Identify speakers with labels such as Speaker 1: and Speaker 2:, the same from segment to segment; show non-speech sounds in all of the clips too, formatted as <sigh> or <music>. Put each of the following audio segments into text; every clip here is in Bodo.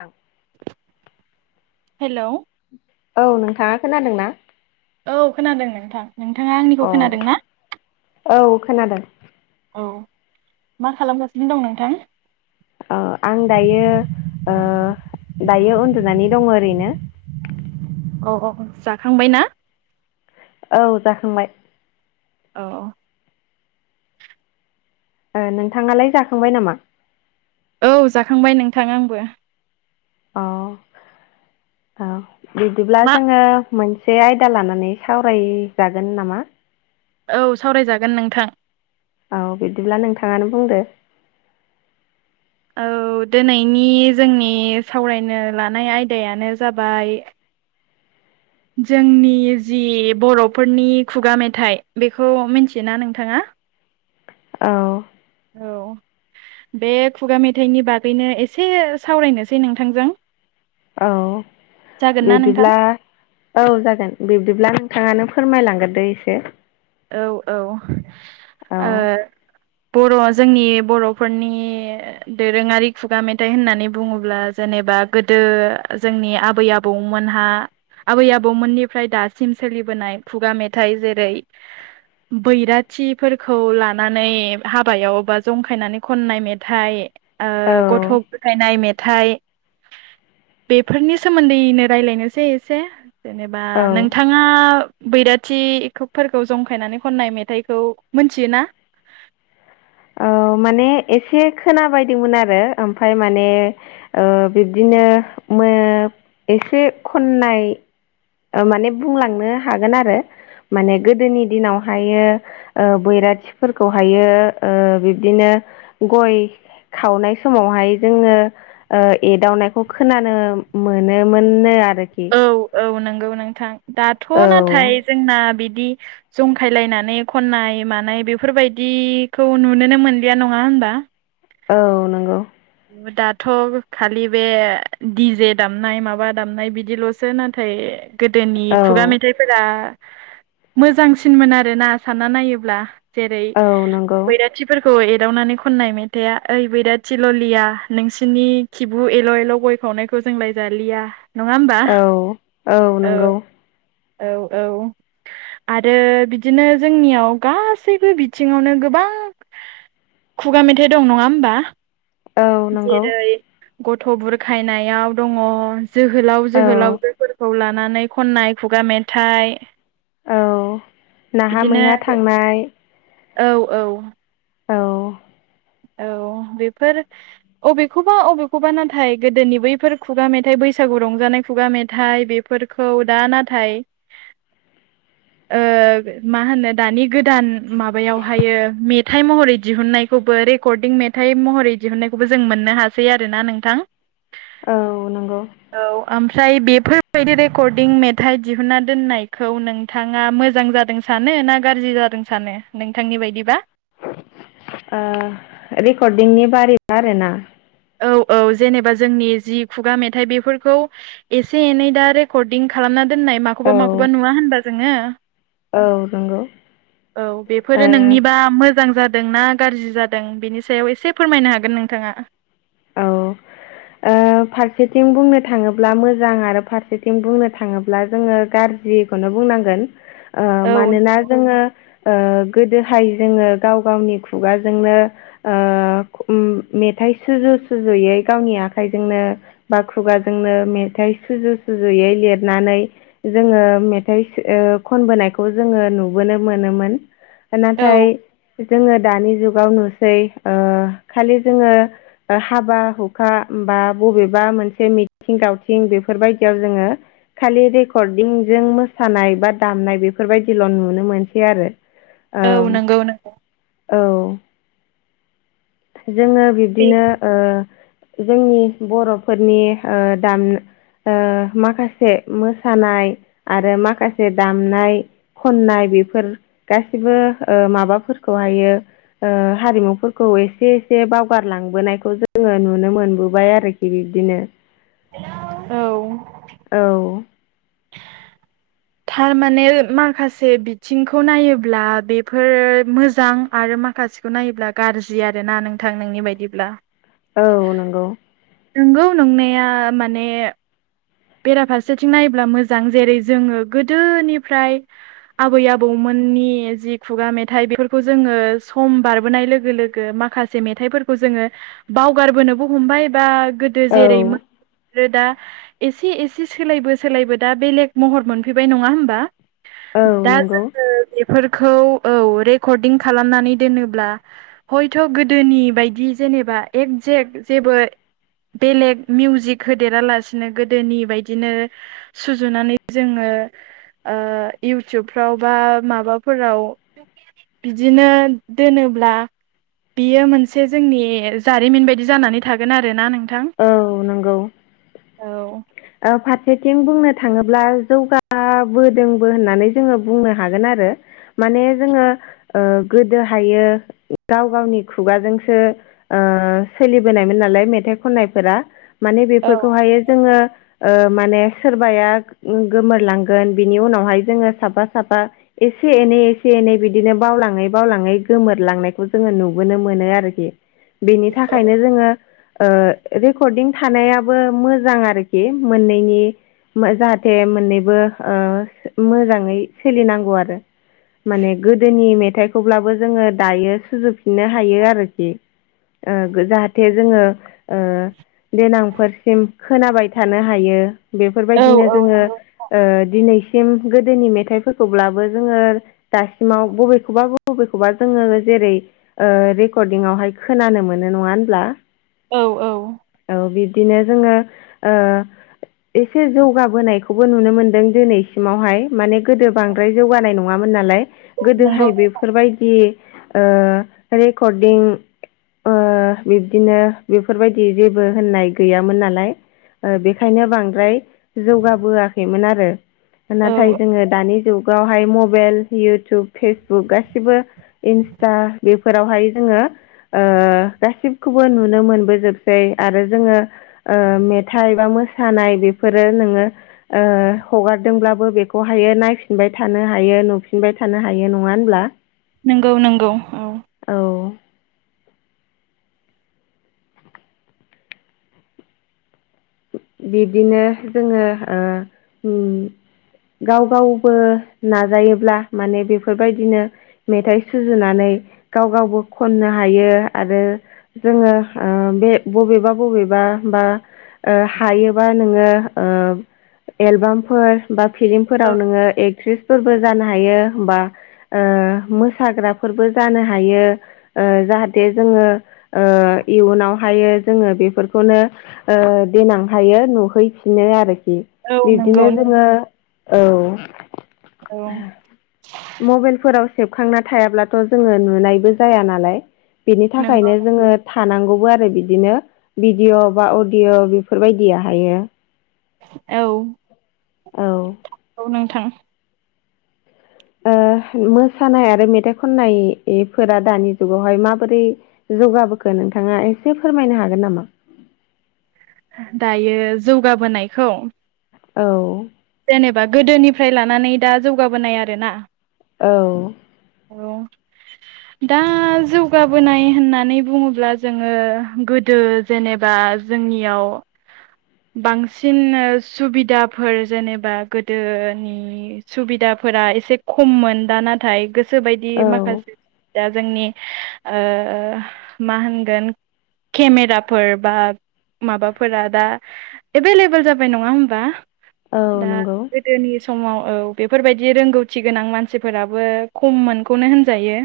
Speaker 1: औ
Speaker 2: हेलौ
Speaker 1: औ नोंथाङा खोनादोंना?
Speaker 2: औ खोनादों नोंथां नोंथाङा आंनिखौ
Speaker 1: अ
Speaker 2: खोनादों ना?
Speaker 1: औ खोनादों
Speaker 2: औ मा खालामगासिनो दं नोंथां?
Speaker 1: औ आं दायो ओ, दायो उन्दुनानै दङ ओरैनो ।
Speaker 2: अ अ जाखांबाय ना?
Speaker 1: औ जाखांबाय ।
Speaker 2: औ
Speaker 1: ओ नोंथाङालाय जाखांबाय नामा?
Speaker 2: औ जाखांबाय नोंथां आंबो।
Speaker 1: औ औ बिदिब्ला
Speaker 2: मा
Speaker 1: जोङो मोनसे आयदा लानानै सावरायजागोन नामा?
Speaker 2: औ सावरायजागोन नोंथां।
Speaker 1: औ बिदिब्ला नोंथाङानो बुंदो
Speaker 2: औ दिनैनि जोंनि सावरायनो लानाय आयदायानो जाबाय जोंनि जि बर'फोरनि खुगा मेथाइ बेखौ मिथियोना नोंथाङा? <inaudible>
Speaker 1: औ
Speaker 2: औ बे खुगा मेथाइनि बागैनो एसे सावरायनोसै नोंथांजों।
Speaker 1: औ
Speaker 2: जागोन ना नोंथां?
Speaker 1: बिदिब्ला औ जागोन बिब्दिब्ला नोंथाङानो फोरमायलांग्रोदो एसे ।
Speaker 2: औ औ ओ बर'आ जोंनि बर'फोरनि दोरोङारि खुगा मेथाइ होननानै बुङोब्ला जेने बा गोदो जोंनि आबै आबौमोनहा आबै आबौमोननिफ्राय दासिम सोलिबोनाय खुगा मेथाइ जेरै बैराथिफोरखौ लानानै हाबायाव बा जंखायनानै खननाय मेथाइ ओ गथ'
Speaker 1: औ
Speaker 2: बुरखायनाय मेथाइ बेफोरनि सोमोन्दैनो राय्लायनोसै एसे । जेनेबा
Speaker 1: औ
Speaker 2: नोंथाङा बैराथिखौ फोरखौ जंखायनानै खननाय मेथाइखौ मोनथियोना?
Speaker 1: औ माने एसे खोनाबायदोंमोन आरो ओमफाय माने ओ बिब्दिनो ओ मो, एसे खननाय। माने बुंलांनो हागोन आरो। माने गोदोनि दिनावहायो बैराथिफोरखौहायो। ओ, बिब्दिनो गय खावनाय समावहाय जोङो ओ, एदावनायखौ खोनानो मोनोमोननो आरोखि
Speaker 2: औ औ नंगौ नोंथां दाथ'
Speaker 1: औ
Speaker 2: नाथाय जोंना बिदि बिदि जंखायलायनानै खन्नाय मानाय बेफोरबायदिखौ नुनोनो मोनलिया नङा होनबा?
Speaker 1: औ नंगौ
Speaker 2: दाथ' खालि बे डि जे दामनाय माबा दामनाय बिदिल'सो नाथाय गोदोनि
Speaker 1: औ
Speaker 2: खुगा मेथाइफोरा मोजांसिनमोन आरोना सानना नायोब्ला। जेरै
Speaker 1: औ नंगौ
Speaker 2: बैराथिफोरखौ एदावनानै खननाय मेथाइआ ओइ बैराथि ल' लया नोंसिनि खिबु एल' एल' गय खावनायखौ जोंलाय जालिया। नङा होमबा
Speaker 1: औ
Speaker 2: औ औ औ। आरो बिदिनो जोंनियाव गासैबो बिथिङावनो गोबां खुगा मेथाइ दं नङा होमबा
Speaker 1: औ नंगौ
Speaker 2: जेरै गथ' बुरखायनायाव दङ । जोहोलाव
Speaker 1: औ
Speaker 2: जोहोलावजोफोरखौ लानानै खननाय खुगा मेथाइ।
Speaker 1: औ नाहा
Speaker 2: बिदिनो
Speaker 1: मैहा थांनाय।
Speaker 2: औ औ।
Speaker 1: औ।
Speaker 2: औ बेफोर अबेखौबा अबेखौबा नाथाय गोदोनि बैफोर खुगा मेथाइ बै बैसागु रंजानाय खुगा मेथाइ बेफोरखौ दा नाथाय मा होनो दानि गोदान माबायावहायो मेथाइ महरै दिहुननायखौ खौबो रेकर्डिं मेथाइ महरै दिहुननायखौबो जों मोननो हासै आरोना नोंथां।
Speaker 1: औ नंगौ
Speaker 2: औ ओमफ्राय बे बेफोरबायदि रेकर्डिं मेथाइ दिहुनना दोननायखौ नोंथाङा मोजां जादों सानोना गाज्रि जादों सानो नोंथांनि बायदिबा।
Speaker 1: रेकर्डिंनि बारै आरोना।
Speaker 2: औ औ जेनेबा जोंनि जि खुगा मेथाइ बेफोरखौ एसे एनै दा रेकर्डिं खालामना दोननाय
Speaker 1: औ
Speaker 2: माखौबा माखौबा नुआ होनबा जोङो।
Speaker 1: औ नंगौ
Speaker 2: औ बेफोरो
Speaker 1: ओ
Speaker 2: नोंनिबा मोजां जादोंना गाज्रि जादों बेनि सायाव एसे फोरमायनो हागोन नोंथाङा।
Speaker 1: औ। फारसेथिं बुंनो थाङोब्ला मोजां आरो फारसेथिं बुंनो थाङोब्ला जोङो गाज्रि खौनो बुंनांगोन
Speaker 2: औ
Speaker 1: मानोना जोङो। गोदोहाय जोङो गाव गावनि खुगाजोंनो मेथाइ मेथाय सुजु सुजुयै गावनि आखाइजोंनो बा खुगाजोंनो मेथाइ सुजु सुजुयै लिरनानै जोङो मेथाइ खनबोनायखौ जोङो नुबोनो मोनोमोन।
Speaker 2: औ
Speaker 1: नाथाय जोङो दानि जुगाव नुसै खालि जोङो हाबा हुखा बा बबेबा मोनसे मिथिं दावथिं बेफोरबायदियाव जोङो खालि रेकर्डिंजों मोसानाय बा दामनाय बेफोरबायदिल' नुनो मोनसै आरो।
Speaker 2: औ नंगौ नोंथां
Speaker 1: औ। जोङो
Speaker 2: बे
Speaker 1: बिब्दिनो जोंनि बर'फोरनि दाम माखासे मोसानाय आरो माखासे दामनाय खननाय बेफोर गासिबो माबाफोरखौहायो हारिमुफोरखौ एसे एसे एसे बावगारलांबोनायखौ जोङो नुनो मोनबोबाय आरोखि बिब्दिनो
Speaker 2: औ।
Speaker 1: औ।
Speaker 2: थारमाने माखासे बिथिंखौ नायोब्ला बेफोर मोजां आरो मा माखासेखौ नायोब्ला गाज्रि आरोना नोंथां नोंनि बायदिब्ला।
Speaker 1: औ नंगौ।
Speaker 2: नंगौ नंनाया माने। बेराफारसेथिं नायोब्ला मोजां जेरै जोङो गोदोनिफ्राय आबै आबौमोन नि जि खुगा मेथाइ बेफोरखौ जोङो सम बारबोनाय लोगो लोगो माखासे मेथाइफोरखौ जोङो बावगारबोनोबो हमबाय बा गोदो
Speaker 1: औ
Speaker 2: जेरै दा एसे एसे सोलायबो सोलायबो दा बेलेग महर मोनफैबाय नङा होमबा।
Speaker 1: औ
Speaker 2: दा
Speaker 1: नंगौ
Speaker 2: जोङो। फोरखौ औ रेकर्डं खालामनानै दोनोब्ला हयथ' गोदोनि बायदि जे जेनेबा एकजेक् जेबो बेलेग मिउजिक होदेरालासिनो गोदोनि गोदोनि बायदिनो सुजुनानै जोंङो ओ इउटुबफ्राव बा माबाफोराव। बिदिनो दोनोब्ला! बियो मोनसे जोंनि जारिमिन बायदि जानानै थागोन आरो ना नों! नोंथां
Speaker 1: औ नंगौ
Speaker 2: औ।
Speaker 1: फारसेथिं बुंनो थांङोब्ला जौगाबोदोंबो होननानै जोंङो बुंनो हागोन आरो आरो माने जोंङो गोदोहायो गाव गावनि खुगाजोंसो। ओ सोलिबोनायमोन नालाय मेथाइ खननायफोरा माने
Speaker 2: औ
Speaker 1: बेफोरखौहाय जोंङो माने सोरबाया गोमोरलांगोन बिनि उनावहाय जोंङो साफा साफा एसे एनै एसे एनै बिदिनो बावलांङै बावलांङै गोमोरलांनायखौ जोंङो नुबोनो मोनो आरोखि बेनि
Speaker 2: औ
Speaker 1: थाखायनो जोंङो ओ रेकर्डिं थानायाबो मोजां आरोखि मोननैनि! जाहाथे मोननैबो ओ मोजांङै सोलिनांगौ आरो माने गोदोनि मेथाइखौब्लाबो जोंङो दायो सुजुफिननो हायो आरोखि जाहाथे जोंङो ओ देनांफोरसिम खोनाबाय थानो हायो!
Speaker 2: औ
Speaker 1: बेफोरबायदिनो
Speaker 2: औ
Speaker 1: जोंङो
Speaker 2: नंगौ
Speaker 1: ओ दिनै गोदोनि मेथाइफोरखौब्लाबो जोंङो दासिमाव बबेखौबा बबेखौबा जोंङो जेरै रेकर्डिंआवहाय खोनानो मोनो नंङा होनब्ला
Speaker 2: औ औ
Speaker 1: बिदिनो जोंङो ओ एसे जौगाबोनायखौबो नुनो मोनदों दिनैसिमावहाय माने गोदो बांद्राय जौगानाय नंङामोन नालाय
Speaker 2: नंगौ
Speaker 1: गोदोहाय बेफोरबायदि। ओ रेकर्दिं ओ बिब्दिनो बेफोरबायदि जेबो होननाय गैयामोन नालाय बेखायनो बांद्राय। जौगाबोआखैमोन आरो
Speaker 2: औ
Speaker 1: नाथाय जोंङो दानि जुग वहाय मबाइल इउटुब फेसबुक गासिबो इन्सटा। फोरावहाय जोंङो ओ गासिबखौबो नुनो मोन बोजोबसै आरो जोंङो ओ मेथाइ बा मोसानाय बेफोरो नोंङो हगारदोंब्लाबो बेखौहायो नायफिनबाय थानो हायो नुफिनबाय थानो हायो नंङा होनब्ला
Speaker 2: नंगौ नंगौ औ
Speaker 1: बिब्दिनो जोंङो ओ गाव गावबो नाजायोब्ला माने बेफोरबायदिनो मेथाइ सुजुनानै। गाव गावबो खननो हायो आरो जोंङो बे बबेबा बबेबा बा ओ हायोबा नोंङो ओ एलबामफोर बा फिल्मफोराव नोंङो एक्ट्रिसफोरबो जानो हायो बा ओ मोसाग्राफोरबो जानो हायो ओ जाहाथे जोंङो ओ इयुनावहायो जोंङो बेफोरखौनो ओ देनां हायो नुहैफिनो आरोखि
Speaker 2: औ नंगौ
Speaker 1: बिब्दिनो जोंङो औ।
Speaker 2: औ
Speaker 1: म'बाइलफोराव सेबखांना थायाब्लाथ' जोंङो नुनायबो जाया नालाय। बेनि
Speaker 2: नंगौ
Speaker 1: थाखायनो जोंङो थानांगौबो आरो बिदिनो भिडिय' बा अडिय'। बेफोरबायदिया हायो।
Speaker 2: औ।
Speaker 1: औ।
Speaker 2: औ नोंथां।
Speaker 1: ओ
Speaker 2: <inaudible>
Speaker 1: मोसानाय आरो मेथाइ खननाय ए फोरा दानि जुगावहाय माबोरै जौगा बोखो? नोंथाङा एसे फोरमायनो हागोन नामा?
Speaker 2: दायो जौगाबोनायखौ
Speaker 1: औ।
Speaker 2: जेनेबा गोदोनिफ्राय लानानै दा जौगाबोनाय आरो ना।
Speaker 1: औ।
Speaker 2: औ। दा जौगाबोनाय होननानै बुङोब्ला जोङो गोदो जेनेबा आ जोंनियाव बांसिन ओ सुबिदाफोर जेनेबा गोदोनि सुबिदा फोरा एसे खममोन दा नाथाय गोसोबायदि
Speaker 1: औ
Speaker 2: माखासे दा जोंनि ओ मा होनगोन केमेराफोर बा माबाफोरा दा एभेलेबोल जाबाय नङा होमबा?
Speaker 1: औ
Speaker 2: दा
Speaker 1: नंगौ
Speaker 2: गोदोनि समाव औ बेफोरबायदि रोंगौथि गोनां मानसिफोराबो खममोनखौनो होनजायो।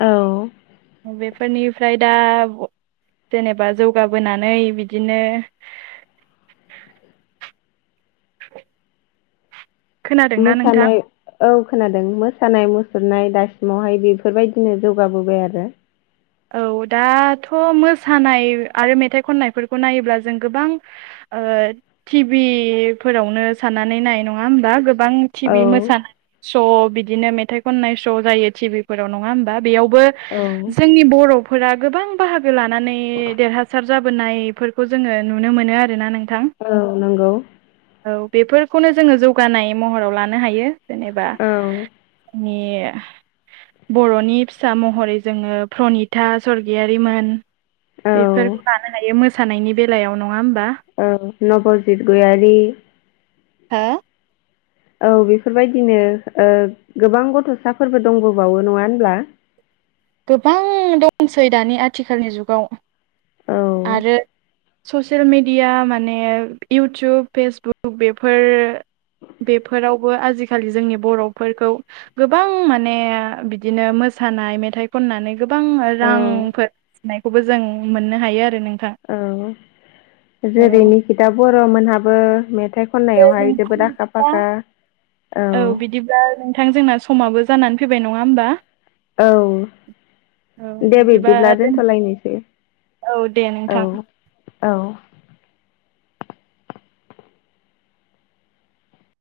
Speaker 1: औ।
Speaker 2: बेफोरनिफ्राय दा जेनेबा जौगाबोनानै बिदिनो खोनादोंना नोंथां
Speaker 1: मोसानाय औ। खोनादों मोसानाय मुसुरनाय दासिमावहाय बेफोरबायदिनो जौगाबोबाय आरो।
Speaker 2: औ दाथ' मोसानाय आरो मेथाइ खननायफोरखौ नायोब्ला जों गोबां ओ टिभि फोरावनो साननानै नायनाय नङा होमबा? गोबां टि
Speaker 1: औ
Speaker 2: भि मोसा श' बिदिनो मेथाइ खननाय श' जायो टिभिफोराव नङा होमबा? बेयाव बो
Speaker 1: औ
Speaker 2: नि बर'फोरा गोबां बाहागो लानानै देरहासार जाबोनायफोरखौ जोङो नुनो मोनो आरो ना नों
Speaker 1: औ नंगौ।
Speaker 2: औ बेफोरखौनो जोङो जौगानाय महराव लानो हायो जेनेबा
Speaker 1: औ
Speaker 2: नि याह बर'नि फिसा महरै जोङो प्रनिता सर्गियारिमोन।
Speaker 1: औ
Speaker 2: बेफोरखौ लानो हायो मोसानायनि बेलायाव नङा होमब
Speaker 1: ओ नबजित गयारि।
Speaker 2: हो?
Speaker 1: औ बेफोरबायदिनो ओ गोबां गथ'साफोरबो दंबोबावो नङा होनब्ला?
Speaker 2: <inaudible> गोबां दंसै दानि आथिखालनि जुगाव
Speaker 1: औ
Speaker 2: आरो ससियेल मिडिया माने इउटुब फेसबुक बेफोर बेफोराव बो आजिखालि जोंनि बर'फोरखौ गोबां माने बिदिनो मोसा मोसानाय मेथाइ खननानै गोबां
Speaker 1: औ
Speaker 2: रांफोर फिनायखौबो जों मोननो हायो आरो नों
Speaker 1: औ जेरै निकिता बर' मोनहाबो मेथाइ खननायावहाय जोबोद आखा फाखा
Speaker 2: औ बिदिब्ला नोंथां जोंना समाबो जानानै फैबाय नङा होमबा?
Speaker 1: औ।
Speaker 2: औ
Speaker 1: दे
Speaker 2: बिदिबा
Speaker 1: बिदिब्ला
Speaker 2: दोन
Speaker 1: दोनथ'लायनोसै
Speaker 2: औ दे
Speaker 1: औ
Speaker 2: नोंथां।
Speaker 1: औ